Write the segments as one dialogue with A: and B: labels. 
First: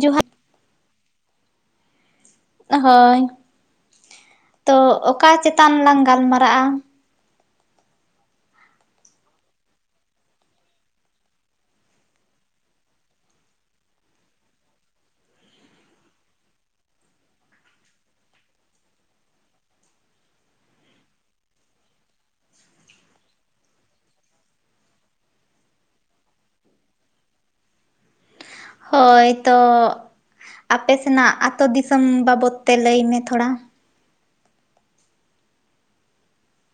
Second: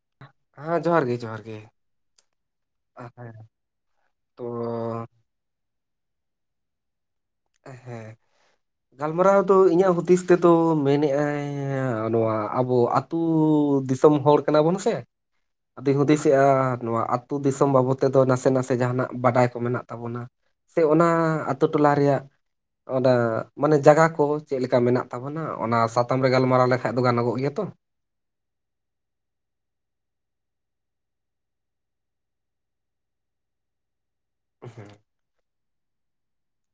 A: ᱡᱚᱦᱟᱨ
B: ᱦᱮᱸ ᱡᱚᱦᱟᱨ ᱜᱮ ᱡᱚᱦᱟᱨ ᱜᱮ
A: ᱦᱳᱭ
B: ᱦᱮᱸ
A: ᱛᱚ ᱚᱠᱟ ᱪᱮᱛᱟᱱ ᱞᱟᱝ ᱜᱟᱞᱢᱟᱨᱟᱜᱼᱟ
B: ᱦᱮᱸ ᱜᱟᱞᱢᱟᱨᱟᱣ ᱫᱚ ᱤᱧᱟᱹᱜ ᱦᱩᱫᱤᱥ ᱛᱮᱫᱚ ᱢᱮᱱ ᱮᱫᱟᱭ ᱱᱚᱣᱟ ᱟᱵᱚ ᱟ ᱟᱹᱛᱩ ᱫᱤᱥᱚᱢ ᱦᱚᱲ ᱠᱟᱱᱟᱵᱚᱱ ᱥᱮ ᱟᱫᱚᱧ ᱦᱩᱫᱤᱥᱮᱜᱼᱟ ᱱᱚᱣᱟ ᱟᱹᱛᱩ ᱫᱤᱥᱚᱢ ᱵᱟᱵᱚᱫ ᱛᱮᱫᱚ ᱱᱟᱥᱮ ᱱᱟᱥᱮ ᱡᱟᱦᱟᱸᱱᱟᱜ ᱵᱟᱰᱟᱭ ᱠᱚ ᱢᱮᱱᱟᱜ ᱛᱟᱵᱚᱱᱟ ᱥᱮ ᱚᱱᱟ ᱟᱛᱳ ᱴᱚᱞᱟ ᱨᱮᱭᱟᱜ ᱚᱱᱟ ᱢᱟᱱᱮ ᱡᱟᱭᱜᱟ ᱠᱚ ᱪᱮᱫᱞᱠᱟ ᱢᱮᱱᱟᱜ ᱛᱟᱵᱚᱱᱟ ᱚᱱᱟ ᱥᱟᱛᱟᱢ ᱨᱮ ᱜᱟᱞᱢᱟᱨᱟᱣ ᱞᱮᱠᱷᱟᱡ ᱫᱚ ᱜᱟᱱᱚᱜᱚᱜ ᱜᱮᱭᱟ ᱛᱚ
A: ᱦᱳᱭ ᱛᱚ ᱟᱯᱮ ᱥᱮᱱᱟᱜ ᱟᱛᱳ ᱫᱤᱥᱚᱢ ᱵᱟᱵᱚᱛ ᱛᱮ ᱞᱟᱹᱭᱢ ᱛᱷᱚᱲᱟ
B: ᱦ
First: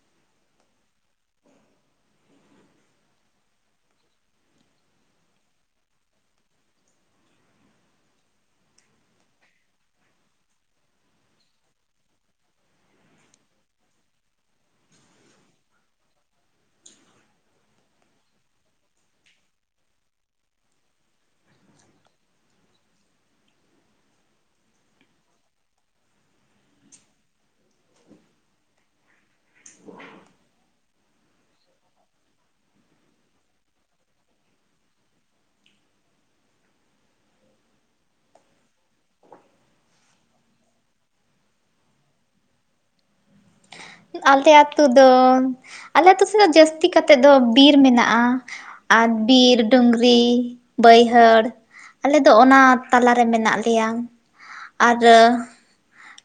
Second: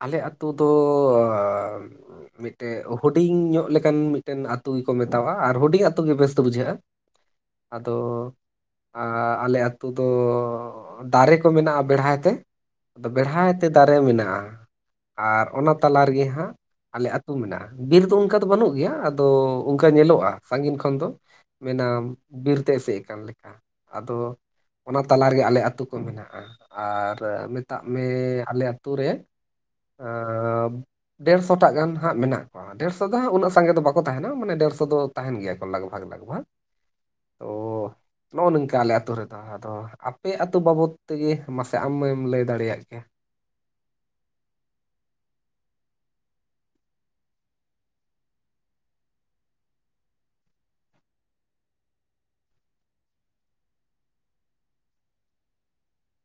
B: ᱟᱞᱮ ᱟᱹᱛᱳ ᱫᱚᱻ ᱢᱤᱫᱴᱮᱱ ᱦᱩᱰᱤᱧ ᱧᱚᱜ ᱞᱮᱠᱟᱱ ᱢᱤᱫᱴᱮᱱ ᱟ ᱟᱹᱛᱩ ᱜᱮᱠᱚ ᱢᱮᱛᱟᱜᱼᱟ ᱟᱨ ᱦᱩᱰᱤᱧ ᱟᱛᱩ ᱜᱮ ᱵᱮᱥ ᱫᱚ ᱵᱩᱡᱷᱟᱹᱜᱼᱟ ᱟᱫᱚ ᱟᱨ ᱟᱞᱮ ᱟᱹᱛᱩ ᱫᱚ ᱫᱟᱨᱮ ᱠᱚ ᱢᱮᱱᱟᱜᱼᱟ ᱵᱮᱲᱦᱟᱭ ᱛᱮ ᱟᱫᱚ ᱵᱮᱲᱦᱟᱭ ᱛᱮ ᱫᱟᱨᱮ ᱢᱮᱱᱟᱜᱼᱟ ᱟᱨ ᱚᱱᱟ ᱛᱟᱞᱟ ᱨᱮᱜᱮ ᱦᱟᱸᱜ ᱟᱞᱮ ᱟᱹᱛᱩ ᱢᱮᱱᱟᱜᱼᱟ ᱵᱤᱨ ᱫᱚ ᱚᱱᱠᱟ ᱫᱚ ᱵᱟᱹᱱᱩᱜ ᱜᱮᱭᱟ ᱟᱫᱚ ᱚᱱᱠᱟ ᱧᱮᱞᱚᱜᱼᱟ ᱥᱟᱺᱜᱤᱧ ᱠᱷᱚᱱ ᱫᱚ ᱢᱮᱱᱟᱢ ᱵᱤᱨ ᱛᱮ ᱮᱥᱮᱫ ᱟᱠᱟᱱ ᱞᱮᱠᱟ ᱟᱫᱚ ᱚᱱᱟ ᱛᱟᱞᱟ ᱨᱮᱜᱮ ᱟᱞᱮ ᱟᱹᱛᱳ ᱠᱚ ᱢᱮᱱᱟᱜᱼᱟ ᱟᱨ ᱢᱮᱛᱟᱜ ᱢᱮ ᱟᱞᱮ ᱟᱹᱛᱳ ᱨᱮ ᱟᱻ ᱰᱮᱲᱥᱚᱴᱟ ᱜᱟᱱ ᱦᱟᱸᱜ ᱢᱮᱱᱟᱜ ᱠᱚᱣᱟ ᱰᱮᱲᱥᱚ ᱫᱚ ᱩᱱᱟᱹᱜ ᱥᱟᱸᱜᱮ ᱫᱚ ᱵᱟᱠᱚ ᱛᱟᱦᱮᱱᱟ ᱢᱟᱱᱮ ᱰᱮᱲᱥᱚ ᱫᱚ ᱛᱟᱦᱮᱱ ᱜᱮᱭᱟ ᱠᱚ ᱞᱟᱜᱽ ᱵᱷᱟᱜᱽ ᱞᱟᱜᱽ ᱵᱷᱟᱜᱽ ᱛᱚ ᱱᱚᱜᱚ ᱱᱚᱝᱠᱟ ᱟᱞᱮ ᱟ. ᱛᱩ ᱨᱮ ᱫᱚ ᱟᱫᱚ ᱟᱯᱮᱭᱜᱟ ᱟᱹᱛᱩ ᱵᱟᱵᱚᱫ ᱛᱮᱜᱮ ᱢᱟᱥᱮ ᱟᱢᱮᱢ ᱞᱟᱹᱭ ᱫᱟᱲᱮᱭᱟᱜ ᱠᱮᱭᱟ
A: ᱟᱞᱮ ᱟ ᱟᱹᱛᱩ ᱫᱚ ᱟᱞᱮ ᱟᱹᱛᱩ ᱥᱮᱫ ᱫᱚ ᱡᱟᱹᱥᱛᱤ ᱠᱟᱛᱮᱫ ᱫᱚ ᱵᱤᱨ ᱢᱮᱱᱟᱜᱼᱟ ᱟᱨ ᱵᱤᱨ ᱰᱩᱝᱨᱤ ᱵᱟᱹᱭᱦᱟᱹᱲ ᱟᱞᱮ ᱫᱚ ᱚᱱᱟ ᱛᱟᱞᱟᱨᱮ ᱢᱮᱱᱟᱜ ᱞᱮᱭᱟ ᱟᱨ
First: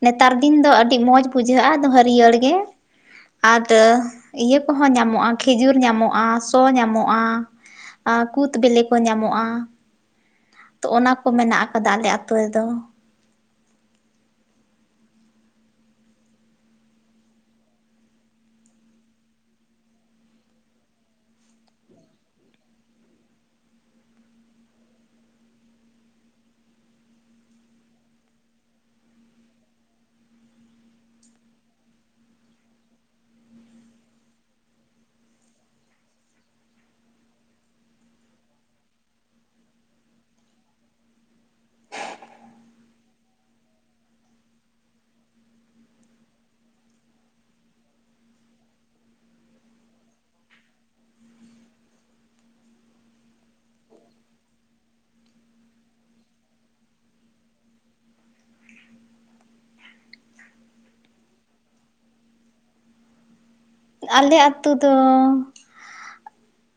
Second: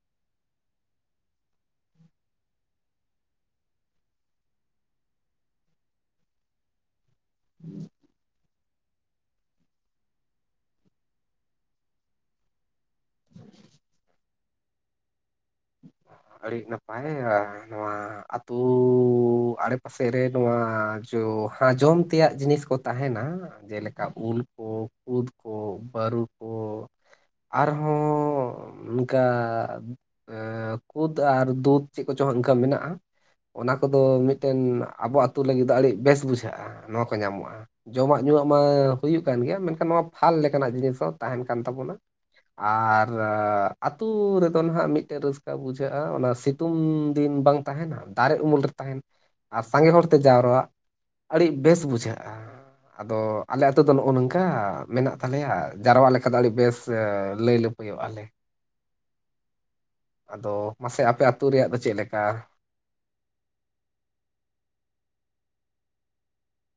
A: ᱱᱮᱛᱟᱨ ᱫᱤᱱ ᱫᱚ ᱟᱹᱰᱤ ᱢᱚᱸᱡᱽ ᱵᱩᱡᱷᱟᱹᱜᱼᱟ ᱟᱫᱚ ᱦᱟᱹᱨᱭᱟᱹᱲ ᱜᱮ ᱟᱫ ᱤᱭᱟᱹ ᱠᱚᱦᱚᱸ ᱧᱟᱢᱚᱜᱼᱟ ᱠᱷᱮᱡᱩᱨ ᱧᱟᱢᱚᱜᱼᱟ ᱥᱚ ᱧᱟᱢᱚᱜᱼᱟ ᱟᱨ ᱠᱩᱫ ᱵᱤᱞᱤ ᱠᱚ ᱧᱟᱢᱚᱜᱼᱟ ᱛᱚ ᱚᱱᱟ ᱠᱚ ᱢᱮᱱᱟᱜ ᱟᱠᱟᱫᱟ ᱟᱞᱮ ᱟᱛᱳ ᱨᱮᱫᱚ
B: ᱟᱹᱰᱤ ᱱᱟᱯᱟᱭ [unintelligible] ᱱᱚᱣᱟ ᱟᱹᱛᱩ ᱟᱲᱮᱯᱟᱥᱮ ᱨᱮ ᱱᱚᱣᱟ ᱡᱚ ᱡᱚᱢ ᱛᱮᱭᱟᱜ ᱡᱤᱱᱤᱥ ᱠᱚ ᱛᱟᱦᱮᱱᱟ ᱡᱮᱞᱮᱠᱟ ᱩᱞ ᱠᱚ ᱠᱩᱫᱽ ᱠᱚ ᱵᱟᱹᱨᱩ ᱠᱚ ᱟᱨᱦᱚᱸ ᱚᱱᱠᱟ ᱠᱩᱫᱽ ᱟᱨ ᱫᱩᱫᱷ ᱪᱮᱫ ᱠᱚᱪᱚᱝ ᱤᱱᱠᱟᱹ ᱢᱮᱱᱟᱜᱼᱟ ᱚᱱᱟ ᱠᱚᱫᱚ ᱢᱤᱫᱴᱮᱱ ᱟᱵᱚ ᱟᱛᱳ ᱞᱟᱹᱜᱤᱫ ᱫᱚ ᱟᱹᱰᱤ ᱵᱮᱥ ᱵᱩᱡᱷᱟᱹᱜᱼᱟ ᱱᱚᱣᱟ ᱠᱚ ᱧᱟᱢᱚᱜᱼᱟ ᱡᱚᱢᱟᱜ ᱧᱩᱣᱟᱜ ᱢᱟ ᱦᱩᱭᱩᱜ ᱠᱟᱱ ᱜᱮᱭᱟ ᱢᱮᱱᱠᱷᱟᱱ ᱱᱚᱣᱟ ᱯᱷᱟᱞ ᱞᱮᱠᱟᱱᱟᱜ ᱡᱤᱱᱤᱥ ᱦᱚᱸ ᱛᱟᱦᱮᱱ ᱠᱟᱱ ᱛᱟᱵᱚᱱᱟ ᱟᱨ ᱟᱹᱛᱩ‌ ᱨᱮᱫᱚ ᱱᱟᱦᱟᱜ ᱢᱤᱫ [unintelligible] ᱨᱟᱹᱥᱠᱟᱹ ᱵᱩᱡᱷᱟᱹᱜᱼᱟ ᱚᱱᱟ ᱥᱤᱛᱩᱝ ᱫᱤᱱ ᱵᱟᱝ ᱛᱟᱦᱮᱱᱟ ᱫᱟᱨᱮ ᱩᱢᱩᱞ ᱨᱮ ᱛᱟᱦᱮᱱ ᱟᱨ ᱥᱟᱸᱜᱮ ᱦᱚᱲᱛᱮ ᱡᱟᱣᱨᱣᱟᱜ ᱟᱹᱰᱤ ᱵᱮᱥ ᱵᱩᱡᱷᱟᱹᱜᱼᱟ ᱟᱫᱚ ᱟᱞᱮ ᱟᱹᱛᱳ ᱫᱚ ᱱᱚᱜᱼᱚ ᱱᱚᱝᱠᱟ ᱢᱮᱱᱟᱜ ᱛᱟᱞᱮᱭᱟ ᱡᱟᱨᱣᱟ ᱞᱮᱠᱟ ᱫᱚ ᱟᱹᱰᱤ ᱵᱮᱥ ᱞᱟᱹᱭ ᱞᱟᱹ ᱦᱩᱭᱩᱜ ᱟᱞᱮ ᱟᱫᱚ ᱢᱟᱥᱮ ᱟᱯᱮ ᱟᱹᱛᱩ ᱨᱮᱭᱟᱜ ᱫᱚ ᱪᱮᱫ ᱞᱮᱠᱟ
A: ᱟᱞᱮ ᱟᱛᱳ ᱫᱚ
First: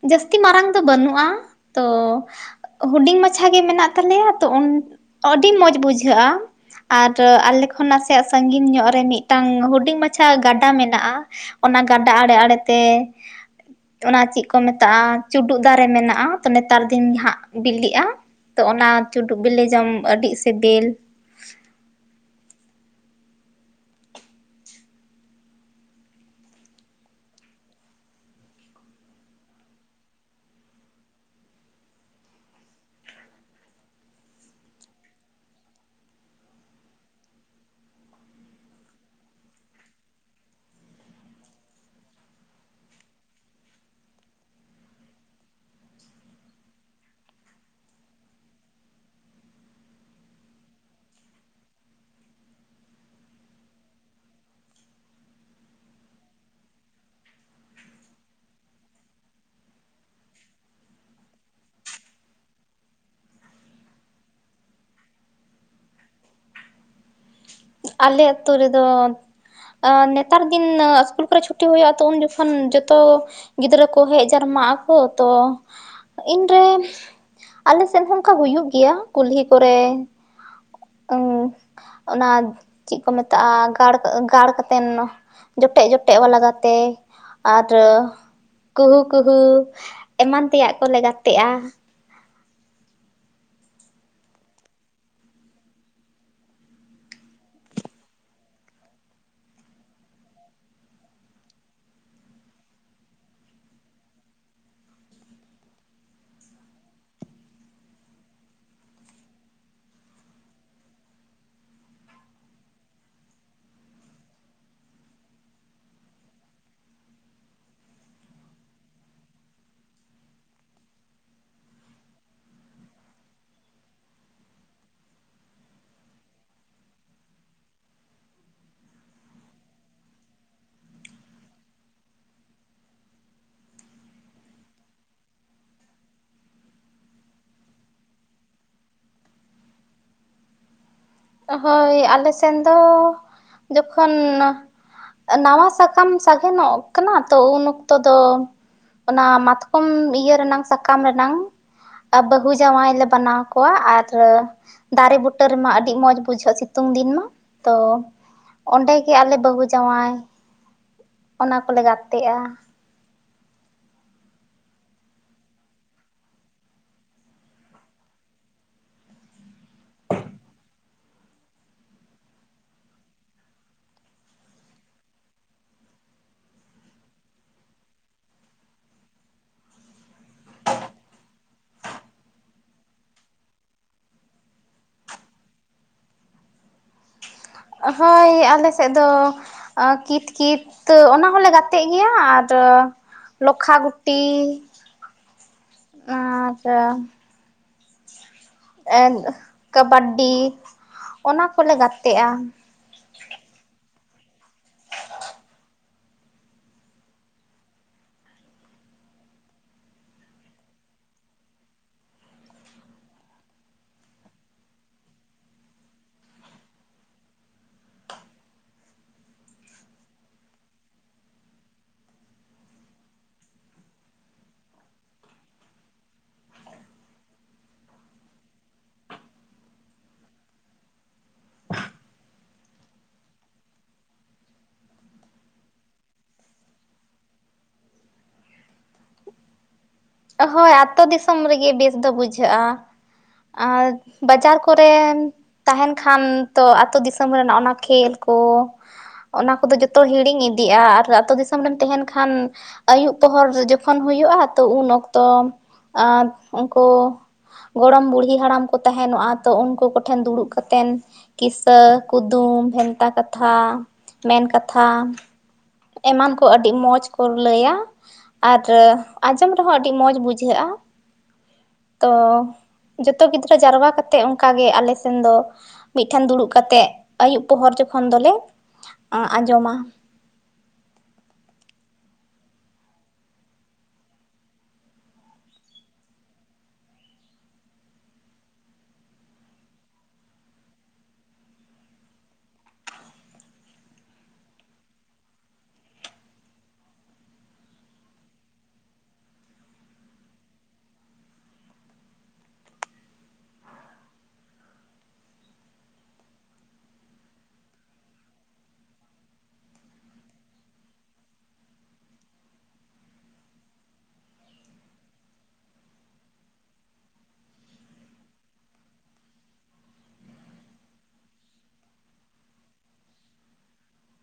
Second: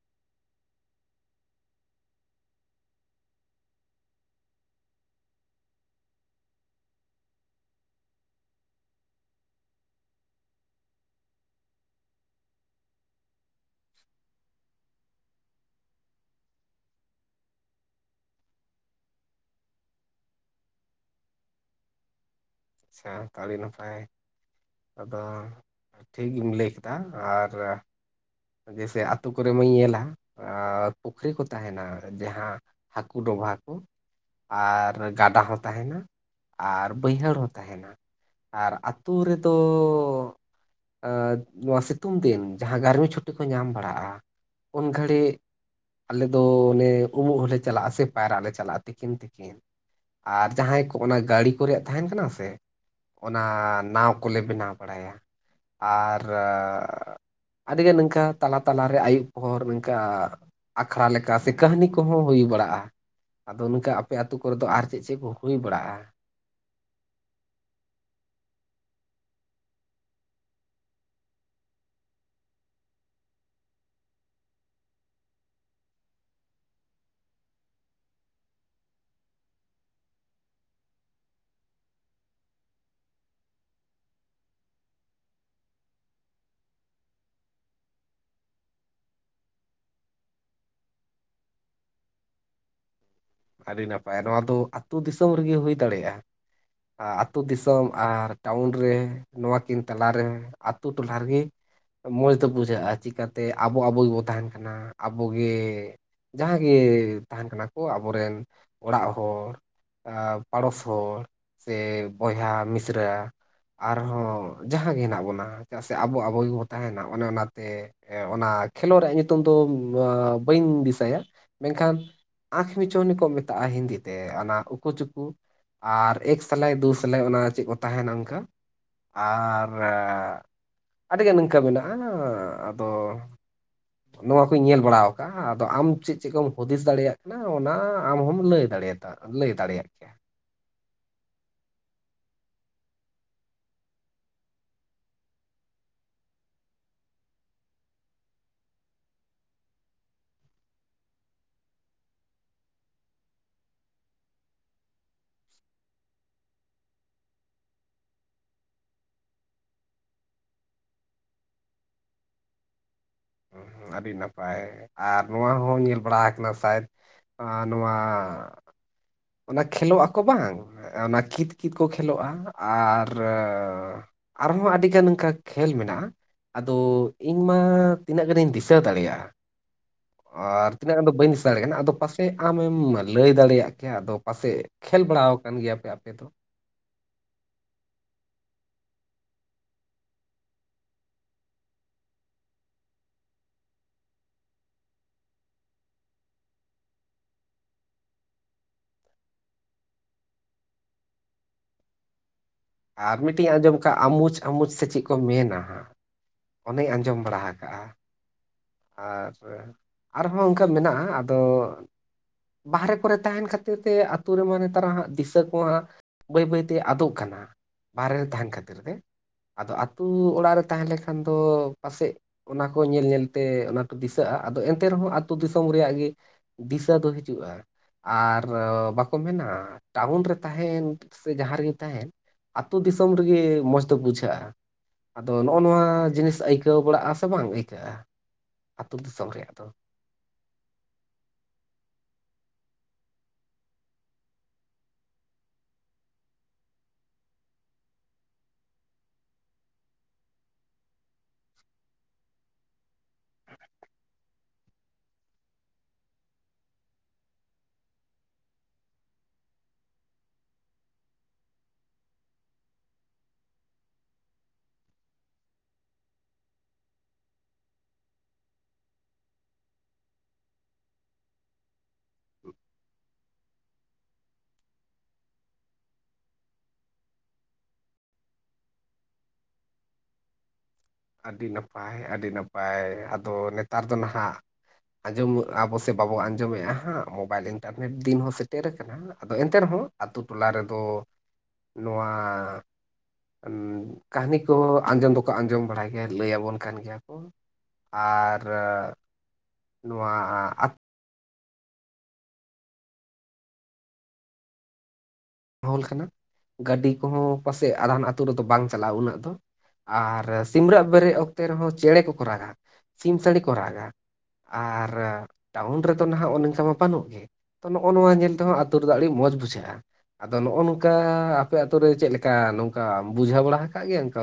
A: ᱡᱟᱹᱥᱛᱤ ᱢᱟᱨᱟᱝ ᱫᱚ ᱵᱟᱹᱱᱩᱜᱼᱟ ᱛᱚ ᱦᱩᱰᱤᱧ ᱢᱟᱪᱷᱟ ᱜᱮ ᱢᱮᱱᱟᱜ ᱛᱟᱞᱮᱭᱟ ᱛᱚ ᱩᱱ ᱟᱹᱰᱤ ᱢᱚᱸᱡᱽ ᱵᱩᱡᱷᱟᱹᱜᱼᱟ ᱟᱨ ᱟᱞᱮ ᱠᱷᱚᱱ ᱱᱟᱥᱮᱭᱟᱜ ᱥᱟᱺᱜᱤᱧ ᱧᱚᱜ ᱨᱮ ᱢᱤᱫᱴᱟᱝ ᱦᱩᱰᱤᱧ ᱢᱟᱪᱷᱟ ᱜᱟᱰᱟ ᱢᱮᱱᱟᱜᱼᱟ ᱚᱱᱟ ᱜᱟᱰᱟ ᱟᱲᱮ ᱟᱲᱮᱛᱮ ᱚᱱᱟ ᱪᱮᱫ ᱠᱚ ᱢᱮᱛᱟᱜᱼᱟ ᱪᱩᱰᱩᱜ ᱫᱟᱨᱮ ᱢᱮᱱᱟᱜᱼᱟ ᱛᱚ ᱱᱮᱛᱟᱨ ᱫᱤᱱ ᱦᱟᱸᱜ ᱵᱤᱞᱤᱜᱼᱟ ᱛᱚ ᱚᱱᱟ ᱪᱩᱰᱩᱜ ᱵᱤᱞᱤ ᱡᱚᱢ ᱟᱹᱰᱤ ᱥᱤᱵᱤᱞ
B: ᱟᱪᱪᱷᱟ ᱛᱚ ᱟᱹᱰᱤ ᱱᱟᱯᱟᱭ ᱟᱫᱚ ᱴᱷᱤᱠᱮᱢ ᱞᱟᱹᱭ ᱠᱮᱫᱟ ᱟᱨ ᱡᱮᱭᱥᱮ ᱟᱹᱛᱩ ᱠᱚᱨᱮ ᱮᱢ ᱧᱮᱞᱟ ᱯᱩᱠᱷᱨᱤ ᱠᱚ ᱛᱟᱦᱮᱱᱟ ᱡᱟᱦᱟᱸ ᱦᱟᱹᱠᱩ ᱰᱚᱵᱷᱟ ᱠᱚ ᱟᱨ ᱜᱟᱰᱟ ᱦᱚᱸ ᱛᱟᱦᱮᱱᱟ ᱟᱨ ᱵᱟᱹᱭᱦᱟᱹᱲ ᱦᱚᱸ ᱛᱟᱦᱮᱱᱟ ᱟᱨ ᱟᱹᱛᱩᱳ ᱨᱮᱫᱚ ᱟᱸᱻ ᱱᱚᱣᱟ ᱥᱤᱛᱩᱝ ᱫᱤᱱ ᱡᱟᱦᱟᱸ ᱜᱟᱨᱢᱤ ᱪᱷᱩᱴᱤ ᱴᱤ ᱠᱚ ᱧᱟᱢ ᱵᱟᱲᱟᱜᱼᱟ ᱩᱱ ᱜᱷᱟᱹᱲᱤᱡ ᱟᱞᱮ ᱫᱚ ᱚᱱᱮ ᱩᱢᱩᱜ ᱦᱚᱞᱮ ᱪᱟᱞᱟᱜᱼᱟ ᱥᱮ ᱯᱟᱭᱨᱟᱜ ᱞᱮ ᱪᱟᱞᱟᱜᱼᱟ ᱛᱤᱠᱤᱱ ᱛᱤᱠᱤᱱ ᱟᱨ ᱡᱟᱦᱟᱸᱭ ᱠᱚ ᱚᱱᱟ ᱜᱟᱹᱲᱤ ᱠᱚᱨᱮ ᱛᱟᱦᱮᱱ ᱠᱟᱱᱟ ᱥᱮ ᱚᱱᱟ ᱱᱟᱣ ᱠᱚᱞᱮ ᱵᱮᱱᱟᱣ ᱵᱟᱲᱟᱭᱟ ᱟᱨᱻ ᱟᱹᱰᱤᱜᱟᱱ ᱱᱤᱝᱠᱟᱹ ᱛᱟᱞᱟ ᱛᱟᱞᱟᱨᱮ ᱟᱹᱭᱩᱵ ᱯᱟᱦᱚᱨ ᱱᱚᱝᱠᱟ ᱟᱠᱷᱲᱟ ᱞᱮᱠᱟ ᱥᱮ ᱠᱟᱹᱦᱱᱤ ᱠᱚᱦᱚᱸ ᱦᱩᱭ ᱵᱟᱲᱟᱜᱼᱟ᱾ ᱟᱫᱚ ᱱᱝᱠᱟ ᱟᱯᱮ ᱟᱛᱩ ᱠᱚᱨᱮᱫ ᱫᱚ ᱟᱨ ᱪᱮᱫ ᱪᱮᱫ ᱠᱚ ᱦᱩᱭ ᱵᱟᱲᱟᱜᱼᱟ?
A: ᱟᱞᱮ ᱟᱹᱛᱩ ᱨᱮᱫᱚ ᱱᱮᱛᱟᱨ ᱫᱤᱱ ᱤᱥᱠᱩᱞ ᱠᱚᱨᱮ ᱪᱷᱩᱴᱤ ᱦᱩᱭᱩᱜᱼᱟ ᱛᱚ ᱩᱱ ᱡᱚᱠᱷᱚᱱ ᱡᱚᱛᱚ ᱜᱤᱫᱽᱨᱟᱹ ᱠᱚ ᱦᱮᱡ ᱡᱟᱨᱢᱟᱜ ᱟᱠᱚ ᱛᱚ ᱤᱱᱨᱮᱱ ᱟᱞᱮ ᱥᱮᱫ ᱦᱚᱸ ᱚᱱᱠᱟ ᱦᱩᱭᱩᱜ ᱜᱮᱭᱟ ᱠᱩᱞᱦᱤ ᱠᱚᱨᱮ ᱩᱸ ᱚᱱᱟ ᱪᱮᱫ ᱠᱚ ᱢᱮᱛᱟᱜᱼᱟ, ᱜᱟᱲ ᱜᱟᱲ ᱠᱟᱛᱮᱫ ᱡᱚᱴᱮᱫ ᱡᱚᱴᱮᱫ ᱞᱟᱜᱟ ᱜᱟᱛᱮ ᱟᱨ ᱠᱩᱦᱩ ᱠᱩᱦᱩ ᱮᱢᱟᱱ ᱛᱮᱭᱟᱜ ᱠᱚᱞᱮ ᱜᱟᱛᱮᱜᱼᱟ᱾
B: ᱟᱹᱰᱤ ᱱᱟᱯᱟᱭ ᱱᱚᱣᱟ ᱫᱚ ᱟᱹᱛᱩ ᱫᱤᱥᱚᱢ ᱨᱮᱜᱮ ᱦᱩᱭ ᱫᱟᱲᱮᱭᱟᱜᱼᱟ᱾ ᱟᱛᱩ ᱫᱤᱥᱚᱢ ᱟᱨ ᱴᱟᱣᱩᱱ ᱨᱮ ᱱᱚᱣᱟ ᱠᱤᱱ ᱛᱟᱞᱟᱨᱮ᱾ ᱟᱛᱳ ᱴᱚᱞᱟ ᱨᱮᱜᱮ ᱢᱚᱸᱡᱽ ᱫᱚ ᱵᱩᱡᱷᱟᱹᱜᱼᱟ ᱪᱤᱠᱟᱛᱮ ᱟᱵᱚ ᱟᱵᱚ ᱜᱮᱵᱚᱱ ᱛᱟᱦᱮᱸᱱ ᱠᱟᱱᱟ ᱟᱵᱚᱜᱮ ᱡᱟᱦᱟᱸᱜᱮ ᱛᱟᱦᱮᱸᱱ ᱠᱟᱱᱟ ᱠᱚ ᱟᱵᱚᱨᱮᱱ ᱚᱲᱟᱜ ᱦᱚᱲ᱾ ᱯᱟᱲᱚᱥ ᱦᱚᱲ ᱥᱮ ᱵᱚᱭᱦᱟ ᱢᱤᱥᱨᱟ, ᱟᱨᱦᱚᱸ ᱡᱟᱦᱟᱸᱜᱮ ᱦᱮᱱᱟᱜ ᱵᱚᱱᱟ ᱪᱮᱫᱟᱜ ᱥᱮ ᱟᱵᱚ ᱟᱵᱚ ᱜᱮᱵᱚᱱ ᱛᱟᱦᱮᱸᱱᱟ ᱚᱱᱮ ᱚᱱᱟᱛᱮ ᱮᱸ ᱚᱱᱟ ᱠᱷᱮᱞᱳᱰᱟᱜ ᱧᱩᱛᱩᱢ ᱫᱚ ᱵᱟᱹᱧ ᱫᱤᱥᱟᱭᱟ, ᱢᱮᱱᱠᱷᱟᱱ ᱟᱸᱠᱷ ᱢᱤᱪᱚᱱᱤ ᱠᱚ ᱢᱮᱛᱟᱜᱼᱟ ᱦᱤᱱᱫᱤᱛᱮ ᱚᱱᱟ ᱩᱠᱩᱼᱪᱩᱠᱩ᱾ ᱟᱨ ᱮᱠ ᱥᱮᱞᱟᱭ ᱫᱳ ᱥᱮᱞᱟᱭ ᱚᱱᱟ ᱪᱮᱫ ᱠᱚ ᱛᱟᱦᱮᱸᱱᱟ ᱚᱱᱠᱟ᱾ ᱟᱨ ᱟᱹᱰᱤᱜᱟᱱ ᱱᱤᱝᱠᱟᱹ ᱢᱮᱱᱟᱜᱼᱟ, ᱟᱫᱚ ᱱᱚᱣᱟ ᱠᱩᱧ ᱧᱮᱞ ᱵᱟᱲᱟᱣ ᱠᱟᱫᱟ ᱟᱫᱚ ᱟᱢ ᱪᱮᱫ ᱪᱮᱫ ᱠᱚᱢ ᱦᱩᱫᱤᱥ ᱫᱟᱲᱮᱭᱟᱜ ᱠᱟᱱᱟ? ᱚᱱᱟ ᱟᱢ ᱦᱚᱢ ᱞᱟᱹᱭ ᱫᱟᱲᱮᱭᱟ ᱞᱟᱹᱭ ᱫᱟᱲᱮᱭᱟᱜ ᱠᱮᱭᱟ᱾
A: ᱦᱳᱭ ᱟᱞᱮ ᱥᱮᱱ ᱫᱚ ᱡᱚᱠᱷᱚᱱ ᱱᱟᱣᱟ ᱥᱟᱠᱟᱢ ᱥᱟᱜᱮᱱᱚᱜ ᱠᱟᱱᱟ ᱛᱚ ᱩᱱ ᱚᱠᱛᱚ ᱫᱚ, ᱚᱱᱟ ᱢᱟᱛᱠᱚᱢ ᱤᱭᱟᱹ ᱨᱮᱱᱟᱝ ᱥᱟᱠᱟᱢ ᱨᱮᱱᱟᱝ ᱵᱟᱹᱦᱩ ᱡᱟᱶᱟᱭ ᱞᱮ ᱵᱟᱱᱟᱣ ᱠᱚᱣᱟ ᱟᱨ ᱫᱟᱨᱮ ᱵᱩᱴᱟᱹ ᱨᱮᱢᱟ ᱟᱹᱰᱤ ᱟᱹᱰᱤ ᱢᱚᱸᱡᱽ ᱵᱩᱡᱷᱟᱹᱜᱼᱟ ᱥᱤᱛᱩᱝ ᱫᱤᱱ ᱢᱟ ᱛᱚ ᱚᱸᱰᱮ ᱜᱮ ᱟᱞᱮ ᱵᱟᱹᱦᱩ ᱡᱟᱶᱟᱭ ᱚᱱᱟ ᱠᱚᱞᱮ ᱜᱟᱛᱮᱜᱼᱟ᱾
B: ᱟᱹᱰᱤ ᱱᱟᱯᱟᱭ ᱟᱨ ᱱᱚᱣᱟ ᱦᱚᱸ ᱧᱮᱞ ᱵᱟᱲᱟ ᱠᱟᱱᱟ ᱥᱟᱭ ᱟᱸ ᱱᱚᱣᱟ ᱚᱱᱟ ᱠᱷᱮᱞᱚᱜ ᱟᱠᱚ ᱵᱟᱝ ᱚᱱᱟ ᱠᱤᱛ ᱠᱤᱛ ᱠᱚ ᱠᱷᱮᱞᱚᱜᱼᱟ ᱟᱨ ᱟᱨᱦᱚᱸ ᱟᱹᱰᱤᱜᱟᱱ ᱚᱱᱠᱟ ᱠᱷᱮᱞ ᱢᱮᱱᱟᱜᱼᱟ᱾ ᱟᱫᱚ ᱤᱧ ᱢᱟ ᱛᱤᱱᱟᱹᱜ ᱜᱟᱱᱤᱧ ᱫᱤᱥᱟᱹ ᱫᱟᱲᱮᱭᱟᱜᱼᱟ᱾ ᱟᱨ ᱛᱤᱱᱟᱹᱜ ᱜᱟᱱ ᱫᱚ ᱵᱟᱹᱧ ᱫᱤᱥᱟᱹ ᱫᱟᱲᱮᱭᱟᱜ ᱠᱟᱱᱟ ᱟᱫᱚ ᱯᱟᱥᱮᱡ ᱟᱢᱮᱢ ᱞᱟᱹᱭ ᱫᱟᱲᱮᱭᱟᱜ᱾ ᱠᱮᱭᱟ ᱟᱫᱚ ᱯᱟᱥᱮᱡ ᱠᱷᱮᱞ ᱵᱟᱲᱟ ᱟᱠᱟᱱ ᱜᱮᱭᱟᱯᱮ ᱟᱯᱮ ᱫᱚ᱾
A: ᱦᱳᱭ ᱟᱞᱮ ᱥᱮᱫ ᱫᱚ, ᱟᱸ ᱠᱤᱛ ᱠᱤᱛ ᱚᱱᱟ ᱦᱚᱸᱞᱮ ᱜᱟᱛᱮᱜ ᱜᱮᱭᱟ ᱟᱨ ᱞᱳᱠᱠᱷᱟ ᱜᱩᱴᱤ ᱟᱨ ᱮᱸ ᱠᱟᱵᱟᱰᱤ ᱚᱱᱟ ᱠᱚᱞᱮ ᱜᱟᱛᱮᱜᱼᱟ᱾
B: ᱟᱨ ᱢᱤᱫᱴᱤᱡ ᱤᱧ ᱟᱸᱡᱚᱢ ᱟᱠᱟᱫᱼᱟ ᱟᱢᱩᱪ ᱟᱢᱩᱪ ᱥᱮ ᱪᱮᱫ ᱠᱚ ᱢᱮᱱᱟ᱾ ᱚᱱᱮᱧ ᱟᱸᱡᱚᱢ ᱵᱟᱲᱟ ᱟᱠᱟᱜᱼᱟ᱾ ᱟᱨ ᱟᱨᱦᱚᱸ ᱚᱱᱠᱟ ᱢᱮᱱᱟᱜᱼᱟ ᱟᱫᱚ, ᱵᱟᱦᱨᱮ ᱠᱚᱨᱮ ᱛᱟᱦᱮᱸᱱ ᱠᱷᱟᱹᱛᱤᱨ ᱛᱮ ᱟᱛᱳ ᱨᱮᱢᱟ ᱱᱮᱛᱟᱨ ᱦᱟᱸᱜ ᱫᱤᱥᱟᱹ ᱠᱚ ᱦᱟᱸᱜ᱾ ᱵᱟᱹᱭ ᱵᱟᱹᱭᱛᱮ ᱟᱫᱚᱜ ᱠᱟᱱᱟ ᱵᱟᱦᱨᱮ ᱨᱮ ᱛᱟᱦᱮᱸᱱ ᱠᱷᱟᱹᱛᱤᱨ ᱛᱮ᱾ ᱟᱫᱚ ᱟᱛᱳ ᱚᱲᱟᱜ ᱨᱮ ᱛᱟᱦᱮᱸ ᱞᱮᱠᱷᱟᱱ ᱫᱚ ᱯᱟᱥᱮᱡ ᱚᱱᱟ ᱠᱚ ᱧᱮᱞ ᱧᱮᱞ ᱛᱮ ᱚᱱᱟ ᱠᱚ ᱫᱤᱥᱟᱹᱜᱼᱟ ᱟᱫᱚ ᱮᱱᱛᱮ ᱨᱮᱦᱚᱸ ᱟᱛᱳ ᱫᱤᱥᱚᱢ ᱨᱮᱭᱟᱜ ᱜᱮ ᱫᱤᱥᱟᱹ ᱫᱚ ᱦᱤᱡᱩᱜᱼᱟ᱾ ᱟᱨ ᱵᱟᱠᱚ ᱢᱮᱱᱟ ᱴᱟᱣᱩᱱ ᱨᱮ ᱛᱟᱦᱮᱸᱱ ᱥᱮ ᱡᱟᱦᱟᱸ ᱨᱮᱜᱮ ᱛᱟᱦᱮᱸᱱ᱾ ᱟᱛᱳ ᱫᱤᱥᱚᱢ ᱨᱮᱜᱮ ᱢᱚᱡᱽ ᱫᱚ ᱵᱩᱡᱷᱟᱹᱜᱼᱟ᱾ ᱟᱫᱚ ᱱᱚᱜᱼᱚ ᱱᱚᱣᱟ ᱡᱤᱱᱤᱥ ᱟᱹᱭᱠᱟᱹᱣ ᱵᱟᱲᱟᱜᱼᱟ ᱥᱮ ᱵᱟᱝ ᱟᱹᱭᱠᱟᱹᱜᱼᱟ? ᱟᱛᱳ ᱫᱤᱥᱚᱢ ᱨᱮᱭᱟᱜ ᱫᱚ
A: ᱦᱳᱭ ᱟᱛᱳ ᱫᱤᱥᱚᱢ ᱨᱮᱜᱮ ᱵᱮᱥ ᱫᱚ ᱵᱩᱡᱷᱟᱹᱜᱼᱟ᱾ ᱟᱨ ᱵᱟᱡᱟᱨ ᱠᱚᱨᱮᱱ ᱛᱟᱦᱮᱸᱱ ᱠᱷᱟᱱ ᱛᱚ ᱟᱛᱳ ᱫᱤᱥᱚᱢ ᱨᱮᱱᱟᱜ ᱚᱱᱟ ᱠᱷᱮᱞ ᱠᱚ, ᱚᱱᱟ ᱠᱚᱫᱚ ᱡᱚᱛᱚ ᱦᱤᱲᱤᱧ ᱤᱫᱤᱜᱼᱟ ᱟᱨ ᱟᱛᱳ ᱫᱤᱥᱚᱢ ᱨᱮᱢ ᱛᱟᱦᱮᱸᱱ ᱠᱷᱟᱱ ᱟᱹᱭᱩᱵ ᱯᱚᱦᱚᱨ ᱡᱚᱠᱷᱚᱱ ᱦᱩᱭᱩᱜᱼᱟ ᱛᱚ ᱩᱱ ᱚᱠᱛᱚ ᱩᱱᱠᱩ ᱜᱚᱲᱚᱢ ᱵᱩᱲᱦᱤ ᱦᱟᱲᱟᱢ ᱠᱚ ᱛᱟᱦᱮᱸᱱᱚᱜᱼᱟ ᱛᱚ ᱩᱱᱠᱩ ᱠᱚᱴᱷᱮᱱ ᱫᱩᱲᱩᱵ ᱠᱟ ᱠᱟᱛᱮᱱ ᱠᱤᱥᱟᱹ, ᱠᱩᱫᱩᱢ, ᱵᱷᱮᱱᱛᱟ, ᱠᱟᱛᱷᱟ ᱢᱮᱱᱠᱟᱛᱷᱟ, ᱮᱢᱟᱱ ᱠᱚ ᱟᱹᱰᱤ ᱢᱚᱸᱡᱽ ᱠᱚ ᱞᱟᱹᱭᱟ ᱟᱨ ᱟᱸᱡᱚᱢ ᱨᱮᱦᱚᱸ ᱟᱹᱰᱤ ᱟᱹᱰᱤ ᱢᱚᱸᱡᱽ ᱵᱩᱡᱷᱟᱹᱜᱼᱟ᱾ ᱛᱚ ᱡᱚᱛᱚ ᱜᱤᱫᱽᱨᱟᱹ ᱡᱟᱣᱨᱟ ᱠᱟᱛᱮᱜ ᱚᱱᱠᱟᱜᱮ ᱟᱞᱮ ᱥᱮᱱ ᱫᱚ᱾ ᱢᱤᱫ ᱴᱷᱮᱱ ᱫᱩᱲᱩᱵ ᱠᱟᱛᱮᱜ ᱟᱹᱭᱩᱵ ᱯᱚᱦᱚᱨ ᱡᱚᱠᱷᱚᱱ ᱫᱚᱞᱮ ᱟᱸᱡᱚᱢᱟ᱾
B: ᱟᱹᱰᱤ ᱱᱟᱯᱟᱭ ᱟᱹᱰᱤ ᱱᱟᱯᱟᱭ ᱟᱫᱚ ᱱᱮᱛᱟᱨ ᱫᱚ ᱱᱟᱦᱟᱜ ᱟᱸᱡᱚᱢ ᱟᱵᱚ ᱥᱮ ᱵᱟᱵᱚ ᱟᱸᱡᱚᱢᱮᱜ-ᱟ ᱦᱟᱸᱜ ᱢᱳᱵᱟᱭᱤᱞ ᱤᱱᱴᱟᱨᱱᱮᱴ ᱫᱤᱱ ᱦᱚᱸ ᱥᱮᱴᱮᱨ ᱟᱠᱟᱱᱟ᱾ ᱟᱫᱚ ᱮᱱᱛᱮ ᱨᱮᱦᱚᱸ ᱟᱛᱳ ᱴᱚᱞᱟ ᱨᱮᱫᱚ ᱱᱚᱣᱟ ᱠᱟᱹᱦᱱᱤ ᱠᱚ ᱟᱸᱡᱚᱢ ᱫᱚᱠᱚ ᱟᱸᱡᱚᱢ ᱵᱟᱲᱟᱭ ᱜᱮ ᱞᱟᱹᱭ ᱟᱵᱚᱱ ᱠᱟᱱ ᱜᱮᱭᱟ ᱠᱚ, ᱟᱨ ᱱᱚᱣᱟ ᱟᱛ ᱦᱳᱞ ᱠᱟᱱᱟ, ᱜᱟᱹᱰᱤ ᱠᱚᱦᱚᱸ ᱯᱟᱥᱮᱡ ᱟᱫᱷᱟᱱ ᱟᱛᱳ ᱨᱮᱫᱚ ᱵᱟᱝ ᱪᱟᱞᱟᱜ-ᱟ ᱩᱱᱟᱹᱜ ᱫᱚ, ᱟᱨ ᱥᱤᱢᱨᱟᱜ ᱵᱮᱨᱮᱫ ᱚᱠᱛᱮ ᱨᱮᱦᱚᱸ ᱪᱮᱬᱮ ᱠᱚᱠᱚ ᱨᱟᱜᱟ, ᱥᱤᱢ ᱥᱟᱺᱰᱤ ᱠᱚ ᱨᱟᱜᱟ, ᱟᱨ ᱴᱟᱣᱩᱱ ᱨᱮᱫᱚ ᱱᱟᱦᱟᱜ ᱚᱱᱠᱟ ᱢᱟ ᱵᱟᱹᱱᱩᱜ ᱜᱮ, ᱛᱚ ᱱᱚᱜᱼᱚ ᱱᱚᱣᱟ ᱧᱮᱞ ᱛᱮᱦᱚᱸ ᱟᱛᱳ ᱨᱮᱫᱚ ᱟᱹᱰᱤ ᱢᱚᱸᱡᱽ ᱵᱩᱡᱷᱟᱹᱜᱼᱟ᱾ ᱟᱫᱚ ᱱᱚᱜᱼᱚ ᱱᱚᱝᱠᱟ ᱟᱯᱮ ᱟᱛᱳ ᱨᱮ ᱪᱮᱫᱞᱮᱠᱟ ᱱᱚᱝᱠᱟᱢ ᱵᱩᱡᱷᱟᱹᱣ ᱵᱟᱲᱟ ᱟᱠᱟᱫ ᱜᱮᱭᱟᱢ ᱠᱚ᱾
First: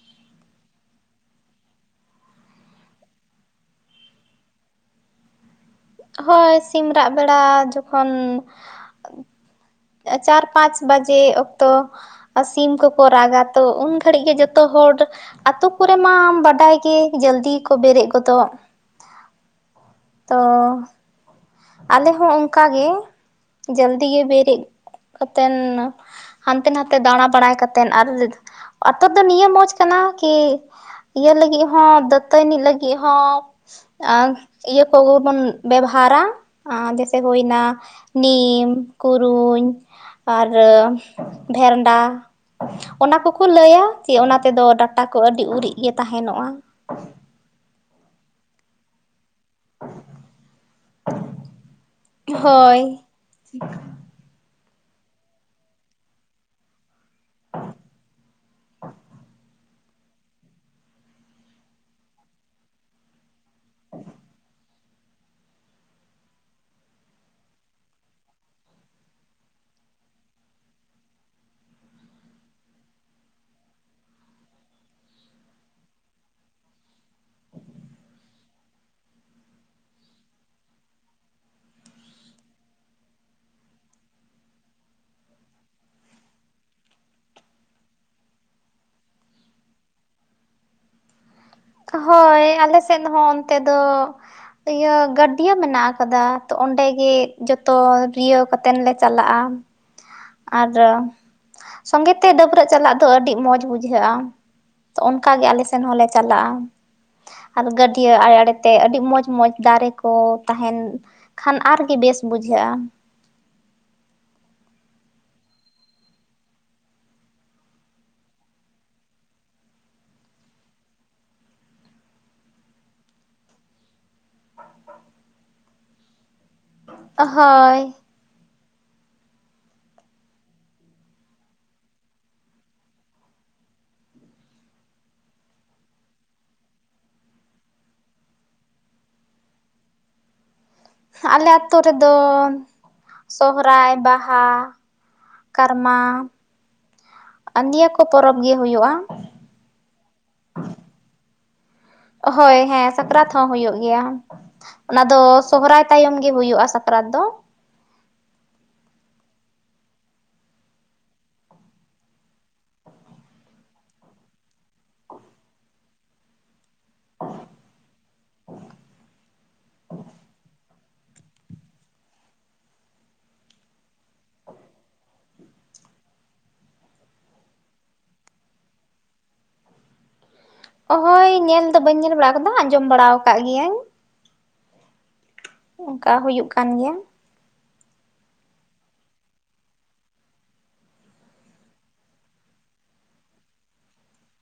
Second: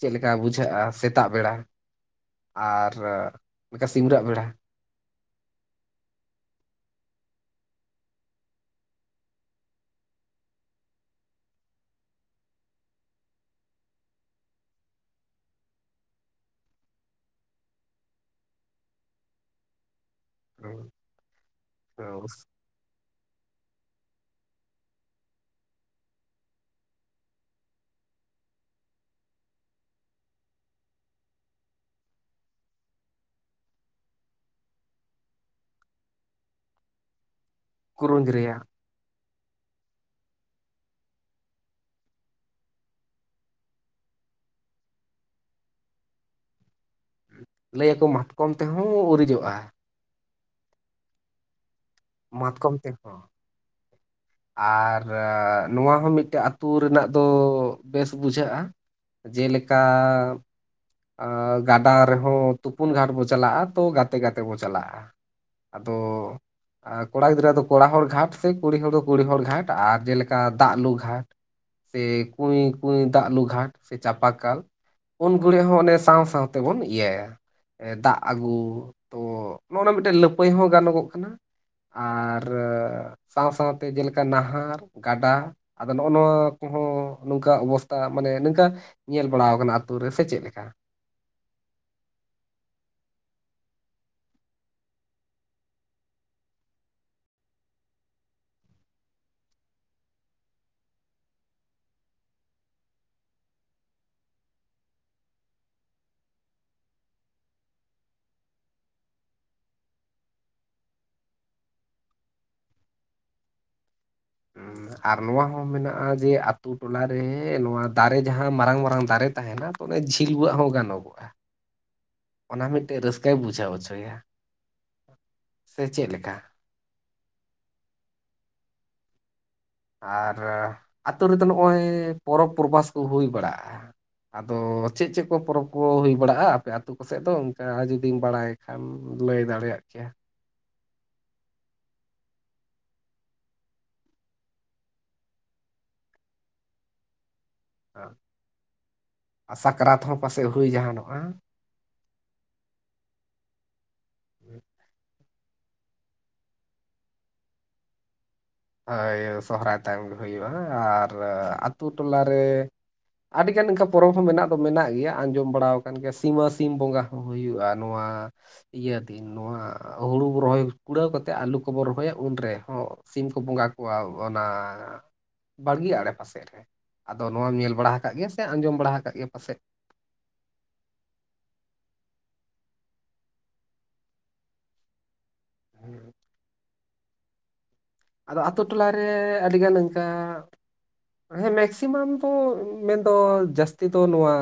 B: ᱪᱮᱫ ᱞᱮᱠᱟ ᱵᱩᱡᱷᱟᱹᱜ-ᱟ ᱥᱮᱛᱟᱜ ᱵᱮᱲᱟ, ᱟᱨ ᱥᱤᱢᱨᱟᱹᱜ ᱵᱮᱲᱟ᱾
A: ᱦᱳᱭ ᱥᱤᱢ ᱨᱟᱜ ᱵᱮᱲᱟ ᱡᱚᱠᱷᱚᱱ ᱪᱟᱨ ᱯᱟᱸᱪ ᱵᱟᱡᱮ ᱚᱠᱛᱚ ᱥᱤᱢ ᱠᱚᱠᱚ ᱨᱟᱜᱟ ᱛᱚ ᱩᱱ ᱜᱷᱟᱹᱲᱤᱡ ᱜᱮ ᱡᱚᱛᱚ ᱦᱚᱲ ᱟᱛᱳ ᱠᱚᱨᱮ ᱢᱟ ᱵᱟᱰᱟᱭ ᱜᱮ ᱡᱟᱹᱞᱫᱤ ᱠᱚ ᱵᱮᱨᱮᱫ ᱜᱚᱫᱚᱜ ᱛᱚᱻ ᱟᱞᱮ ᱦᱚᱸ ᱚᱱᱠᱟ ᱜᱮ ᱡᱟᱹᱞᱫᱤ ᱜᱮ ᱵᱮᱨᱮᱫ ᱠᱟᱛᱮᱱ ᱦᱟᱱᱛᱮ ᱱᱟᱛᱮ ᱫᱟᱬᱟ ᱵᱟᱲᱟᱭ ᱠᱟᱛᱮ ᱟᱨ ᱟᱛᱳ ᱫᱚ ᱱᱤᱭᱟᱹ ᱢᱚᱡᱽ ᱠᱟᱱᱟ ᱠᱤ ᱤᱭᱟᱹ ᱞᱟᱹᱜᱤᱫ ᱦᱚᱸ ᱫᱟᱹᱛᱟᱹᱱᱤ ᱞᱟᱹᱜᱤᱫ ᱦᱚᱸ, ᱟᱝ ᱤᱭᱟᱹ ᱠᱚ ᱵᱚᱱ ᱵᱮᱵᱷᱟᱨᱟ᱾ ᱟᱨ ᱡᱮᱭᱥᱮ ᱦᱩᱭᱱᱟ
B: ᱠᱩᱨᱩᱧ ᱨᱮᱭᱟᱜ
A: ᱱᱤᱢ ᱠᱩᱨᱩᱧ ᱟᱨ ᱵᱷᱮᱨᱱᱰᱟ᱾ ᱚᱱᱟ ᱠᱚᱠᱚ ᱞᱟᱹᱭᱟ ᱡᱮ ᱚᱱᱟ ᱛᱮᱫᱚ ᱰᱟᱴᱟ ᱠᱚ ᱟᱹᱰᱤ ᱩᱨᱤᱡ ᱜᱮ ᱛᱟᱦᱮᱱᱚᱜ-ᱟ᱾
B: ᱞᱟᱹᱭ ᱟᱠᱚ ᱢᱟᱛᱠᱚᱢ ᱛᱮᱦᱚᱸ ᱩᱨᱤᱡᱚᱜ-ᱟ᱾
A: [unintelligible]
B: ᱢᱟᱛᱠᱚᱢ
A: ᱦᱳᱭ
B: ᱛᱮ ᱦᱚ, ᱟᱨ ᱱᱚᱣᱟ ᱦᱚᱸ ᱢᱤᱫᱴᱮᱡ ᱟᱛᱩ ᱨᱮᱱᱟᱜ ᱫᱚ ᱵᱮᱥ ᱵᱩᱡᱷᱟᱹᱜ-ᱟ, ᱡᱮᱞᱮᱠᱟ ᱟᱹ ᱜᱟᱰᱟ ᱨᱮᱦᱚᱸ ᱛᱩᱯᱩᱱ ᱜᱷᱟᱴ ᱵᱚ ᱪᱟᱞᱟᱜ-ᱟ ᱛᱚ ᱜᱟᱛᱮ ᱜᱟᱛᱮ ᱵᱚ ᱪᱟᱞᱟᱜ-ᱟ᱾ ᱟᱫᱚ ᱠᱚᱲᱟ ᱜᱤᱫᱽᱨᱟᱹ ᱫᱚ ᱠᱚᱲᱟ ᱦᱚᱲ ᱜᱷᱟᱴ ᱥᱮ ᱠᱩᱲᱤ ᱦᱚᱲ ᱫᱚ ᱠᱩᱲᱤ ᱦᱚᱲ ᱜᱷᱟᱴ ᱟᱨ ᱡᱮᱞᱮᱠᱟ ᱫᱟᱜ ᱞᱩ ᱜᱷᱟᱴ᱾ ᱥᱮ ᱠᱩᱭ ᱠᱩᱭ ᱫᱟᱜ ᱞᱩ ᱜᱷᱟᱴ ᱥᱮ ᱪᱟᱯᱟ ᱠᱟᱞ᱾ ᱩᱱ ᱜᱷᱩᱲᱤᱜ ᱦᱚᱸ ᱚᱱᱮ ᱥᱟᱶ ᱥᱟᱶ ᱛᱮᱵᱚᱱ ᱤᱭᱟᱹᱭᱟ᱾ ᱫᱟᱜ ᱟᱜᱩ ᱛᱚ ᱱᱚᱜ-ᱚ ᱱᱚᱣᱟ ᱢᱤᱫᱴᱮᱱ ᱞᱟᱹᱯᱟᱹᱭ ᱦᱚᱸ ᱜᱟᱱᱚᱜᱚᱜ ᱠᱟᱱᱟ᱾ ᱟᱨ ᱨᱟᱹ ᱥᱟᱶ ᱥᱟᱶ ᱛᱮ ᱡᱮᱞᱮᱠᱟ ᱱᱟᱦᱟᱨ ᱜᱟᱰᱟ ᱟᱫᱚ ᱱᱚᱜ ᱱᱚᱣᱟ ᱠᱚᱦᱚᱸ ᱱᱚᱝᱠᱟ ᱚᱵᱚᱥᱛᱷᱟ ᱢᱟᱱᱮ ᱱᱤᱝᱠᱟ ᱧᱮᱞ ᱵᱟᱲᱟᱣ ᱠᱟᱱᱟ ᱟᱛᱩ ᱨᱮ ᱥᱮ ᱪᱮᱫ ᱞᱮᱠᱟ?
A: ᱦᱚᱭ ᱟᱞᱮ ᱥᱮᱫ ᱦᱚᱸ ᱚᱱᱛᱮ ᱫᱚ ᱤᱭᱟᱹ ᱜᱟᱹᱰᱭᱟᱹ ᱢᱮᱱᱟᱜ ᱟᱠᱟᱫᱟ ᱛᱚ ᱚᱸᱰᱮ ᱜᱮ ᱡᱚᱛᱚ ᱨᱤᱭᱟᱹᱣ ᱠᱟ ᱛᱮᱱ ᱞᱮ ᱪᱟᱞᱟᱜ-ᱟ, ᱟᱫᱚ ᱥᱚᱸᱜᱮ ᱛᱮ ᱰᱟᱹᱵᱽᱨᱟᱹᱜ ᱪᱟᱞᱟᱜ ᱫᱚ ᱟᱹᱰᱤ ᱢᱚᱡᱽ ᱵᱩᱡᱷᱟᱹᱜ-ᱟ᱾ ᱛᱚ ᱚᱱᱠᱟ ᱜᱮ ᱟᱞᱮ ᱥᱮᱱ ᱦᱚᱸ ᱞᱮ ᱪᱟᱞᱟᱜ-ᱟ᱾ ᱟᱨ ᱜᱟᱹᱰᱭᱟᱹ ᱟᱲᱮ ᱟᱲᱮ ᱛᱮ ᱟᱹᱰᱤ ᱢᱚᱡᱽ ᱢᱚᱸᱡᱽ ᱫᱟᱨᱮ ᱠᱚ ᱛᱟᱦᱮᱱ ᱠᱷᱟᱱ ᱟᱨ ᱜᱮ ᱵᱮᱥ ᱵᱩᱡᱷᱟᱹᱜ-ᱟ᱾
B: [unintelligible] ᱟᱨ ᱱᱚᱣᱟ ᱦᱚᱸ ᱢᱮᱱᱟᱜ-ᱟ ᱡᱮ ᱟᱛᱳ ᱴᱚᱞᱟ ᱨᱮ ᱱᱚᱣᱟ ᱫᱟᱨᱮ ᱡᱟᱦᱟᱸ ᱢᱟᱨᱟᱝ ᱢᱟᱨᱟᱝ ᱫᱟᱨᱮ ᱛᱟᱦᱮᱱᱟ ᱩᱱᱟᱹᱜ ᱡᱷᱤᱞᱣᱟᱹᱜ ᱦᱚᱸ ᱜᱟᱱᱚᱜᱚᱜ᱾
A: [inaudible]
B: ᱚᱱᱟ ᱢᱤᱫᱴᱮᱡ ᱨᱟᱹᱥᱠᱟᱹᱭ ᱵᱩᱡᱷᱟᱹᱣ ᱦᱚᱪᱚᱭᱮᱭᱟ ᱥᱮ ᱪᱮᱫᱞᱮᱠᱟ?
A: ᱦᱳᱭ,
B: ᱟᱨ ᱟᱹᱛᱩᱳ ᱨᱮᱫᱚ ᱱᱚᱜᱼᱚᱭ ᱯᱚᱨᱚᱵᱽ ᱯᱚᱨᱵᱷᱟᱥ ᱠᱚ ᱦᱩᱭ ᱵᱟᱲᱟᱜᱼᱟ? ᱟᱫᱚ ᱪᱮᱫ ᱪᱮᱫ ᱠᱚ ᱯᱚᱨᱚᱵᱽ ᱠᱚ ᱦᱩᱭ ᱵᱟᱲᱟᱜᱼᱟ ᱟᱯᱮ ᱟᱛᱳ ᱠᱚ ᱥᱮᱫ ᱫᱚ ᱚᱱᱠᱟ ᱡᱩᱫᱤᱢ ᱵᱟᱲᱟᱭ? ᱠᱷᱢ [unintelligible] ᱞᱟᱹᱭ ᱫᱟᱲᱮᱭᱟᱜ ᱠᱮᱭᱟ᱾
A: ᱟᱞᱮᱛᱳ ᱨᱮᱫᱚ, ᱥᱚᱦᱚᱨᱟᱭ ᱵᱟᱦᱟ ᱠᱟᱨᱢᱟ, ᱱᱤᱭᱟᱹ ᱠᱚ ᱯᱚᱨᱚᱵᱽ ᱜᱮ ᱦᱩᱭᱩᱜᱼᱟ᱾᱾
B: ᱟᱨ ᱥᱟᱠᱨᱟᱛ ᱦᱚᱸ ᱯᱟᱥᱮᱡ ᱦᱩᱭ ᱡᱟᱦᱟᱱᱚᱜᱼᱟ?
A: ᱦᱳᱭ ᱦᱮᱸ ᱥᱟᱠᱨᱟᱛ ᱦᱚᱸ ᱦᱩᱭᱩᱜ ᱜᱮᱭᱟ᱾ ᱚᱱᱟ ᱫᱚ, ᱥᱚᱦᱨᱟᱭ ᱛᱟᱭᱚᱢ ᱜᱮ ᱦᱩᱭᱩᱜᱼᱟ ᱥᱟᱠᱨᱟᱛ ᱫᱚ᱾
B: ᱦᱳᱭ ᱥᱚᱦᱨᱟᱭ ᱛᱟᱭᱚᱢ ᱦᱩᱭᱩᱜ-ᱟ ᱟᱨ ᱟᱛᱳ ᱴᱚᱞᱟ ᱨᱮ᱾ ᱟᱹᱰᱤ ᱜᱟᱱ ᱮᱱᱠᱟ ᱯᱚᱨᱚᱵᱽ ᱦᱚᱸ ᱢᱮᱱᱟᱜ ᱫᱚ ᱢᱮᱱᱟᱜ ᱜᱮᱭᱟ ᱟᱸᱡᱚᱢ ᱵᱟᱲᱟᱣ ᱠᱟᱱ ᱜᱮᱭᱟ ᱥᱤᱢᱥ ᱾ ᱥᱤᱢ ᱵᱚᱸᱜᱟ ᱦᱚᱸ ᱦᱩᱭᱩᱜᱼᱟ ᱱᱚᱣᱟ ᱤᱭᱟᱹ ᱫᱤᱱ ᱱᱚᱣᱟ ᱦᱩᱲᱩ ᱨᱚᱦᱚᱭ ᱠᱩᱲᱟᱹᱣ ᱠᱟᱛᱮᱫ ᱟᱹᱞᱩ ᱠᱚᱵᱚᱱ ᱨᱚᱦᱚᱭᱟ ᱩᱱ ᱨᱮᱦᱚᱸ ᱥᱤᱢ ᱠᱚ ᱵᱚᱸᱜᱟ ᱠᱚᱣᱟ᱾ ᱚᱱᱟ ᱵᱟᱲᱜᱮᱟᱜᱲᱮ ᱯᱟᱥᱮᱡ ᱨᱮ ᱟᱫᱚ ᱱᱚᱣᱟᱢ ᱧᱮᱞ ᱵᱟᱲᱟ ᱟᱠᱟᱫ ᱜᱮᱭᱟ ᱥᱮ ᱟᱸᱡᱚᱢ ᱵᱟᱲᱟ ᱟᱠᱟᱫ ᱜᱮᱭᱟ ᱯᱟᱥᱮᱫ᱾
A: ᱚᱦᱭ ᱧᱮᱞ ᱫᱚ ᱵᱟᱹᱧ ᱧᱮᱞ ᱵᱟᱲᱟ ᱟᱠᱟᱫᱟ ᱟᱸᱡᱚᱢ ᱵᱟᱲᱟ ᱟᱠᱟᱫ ᱜᱮᱤᱭᱟᱹᱟᱹᱧ᱾ ᱚᱱᱠᱟ ᱦᱩᱭᱩᱜᱭ ᱠᱟᱱ ᱜᱮᱭᱟ᱾
B: ᱟᱫᱚ ᱟᱛᱳ ᱴᱚᱞᱟᱨᱮ ᱟᱹᱰᱤᱜᱟᱱ ᱚᱱᱠᱟ ᱦᱮᱸ ᱢᱮᱠᱥᱤᱢᱟᱢ ᱫᱚ ᱢᱮᱱᱫᱚ ᱡᱟᱹᱥᱛᱤ ᱫᱚ ᱱᱚᱣᱟ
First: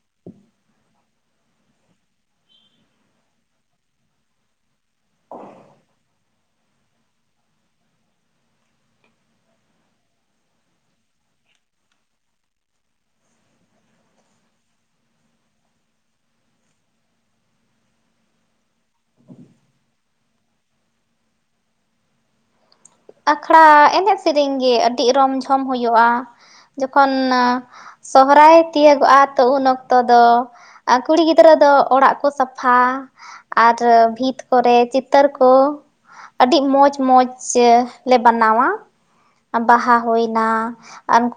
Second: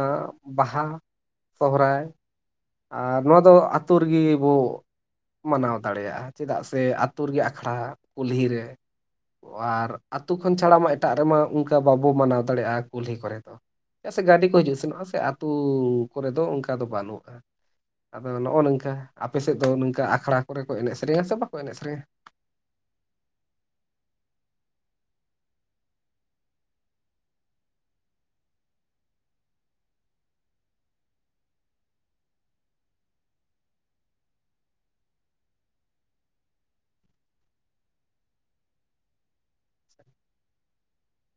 B: ᱵᱟᱦᱟ ᱥᱚᱦᱚᱨᱟᱭ, ᱟᱨ ᱱᱚᱣᱟ ᱫᱚ ᱟ ᱟᱹᱛᱩᱳ ᱨᱮᱜᱮ ᱵᱚ ᱢᱟᱱᱟᱣ ᱫᱟᱲᱮᱭᱟᱜᱼᱟ, ᱪᱮᱫᱟᱜ ᱥᱮ ᱟᱹᱛᱩᱳ ᱨᱮᱜᱮ ᱟᱠᱷᱲᱟ ᱠᱩᱞᱦᱤᱮ ᱟᱨ ᱟᱛᱳ ᱠᱷᱚᱱ ᱪᱷᱟᱲᱟ ᱢᱟ ᱮᱴᱟᱜ ᱨᱮᱢᱟ ᱚᱱᱠᱟ ᱵᱟᱵᱚ ᱢᱟᱱᱟᱣ ᱫᱟᱲᱮᱭᱟᱜᱼᱟ ᱠᱩᱞᱦᱤ ᱠᱚᱨᱮ ᱫᱚ᱾ ᱪᱮᱫᱟᱜ ᱥᱮ ᱜᱟᱹᱰᱤ ᱠᱚ ᱦᱤᱡᱩᱜ ᱥᱮᱱᱚᱜᱼᱟ ᱥᱮ ᱟᱹᱛᱩ ᱠᱚᱨᱮ ᱫᱚ ᱚᱱᱠᱟ ᱫᱚ ᱵᱟᱹᱱᱩᱜᱼᱟ᱾ ᱟᱫᱚ ᱱᱚᱜᱼᱚ ᱱᱚᱝᱠᱟ ᱟᱯᱮ ᱥᱮᱫ ᱫᱚ ᱱᱚᱝᱠᱟ ᱟᱠᱷᱲᱟ ᱠᱚᱨᱮ ᱠᱚ ᱮᱱᱮᱡ ᱥᱮᱨᱮᱧᱟ ᱥᱮ ᱵᱟᱠᱚ ᱮᱱᱮᱡ ᱥᱮᱨᱮᱧᱟ?
A: ᱟᱠᱷᱲᱟ ᱮᱱᱮᱡ ᱥᱮᱨᱮᱧ ᱜᱮ, ᱟᱹᱰᱤ ᱨᱚᱢ ᱡᱷᱚᱢ ᱦᱩᱭᱩᱜᱼᱟ ᱡᱚᱠᱷᱚᱱ ᱥᱚᱦᱨᱟᱭ ᱛᱤᱭᱟᱹᱜᱚᱜᱼᱟ ᱛᱚ ᱩᱱ ᱚᱠᱛᱚ ᱫᱚ᱾ ᱟᱨ ᱠᱩᱲᱤ ᱜᱤᱫᱽᱨᱟᱹ ᱫᱚ ᱚᱲᱟᱜ ᱠᱚ ᱥᱟᱯᱷᱟ᱾ ᱟᱨ ᱵᱷᱤᱛ ᱠᱚᱨᱮ ᱪᱤᱛᱟᱹᱨ ᱠᱚ ᱟᱹᱰᱤ ᱢᱚᱸᱡᱽᱢᱚᱸᱡᱽ ᱥᱮ ᱞᱮ ᱵᱮᱟᱱᱟᱣᱟ ᱵᱟᱦᱟ ᱦᱩᱭᱱᱟ ᱟᱨᱠᱩ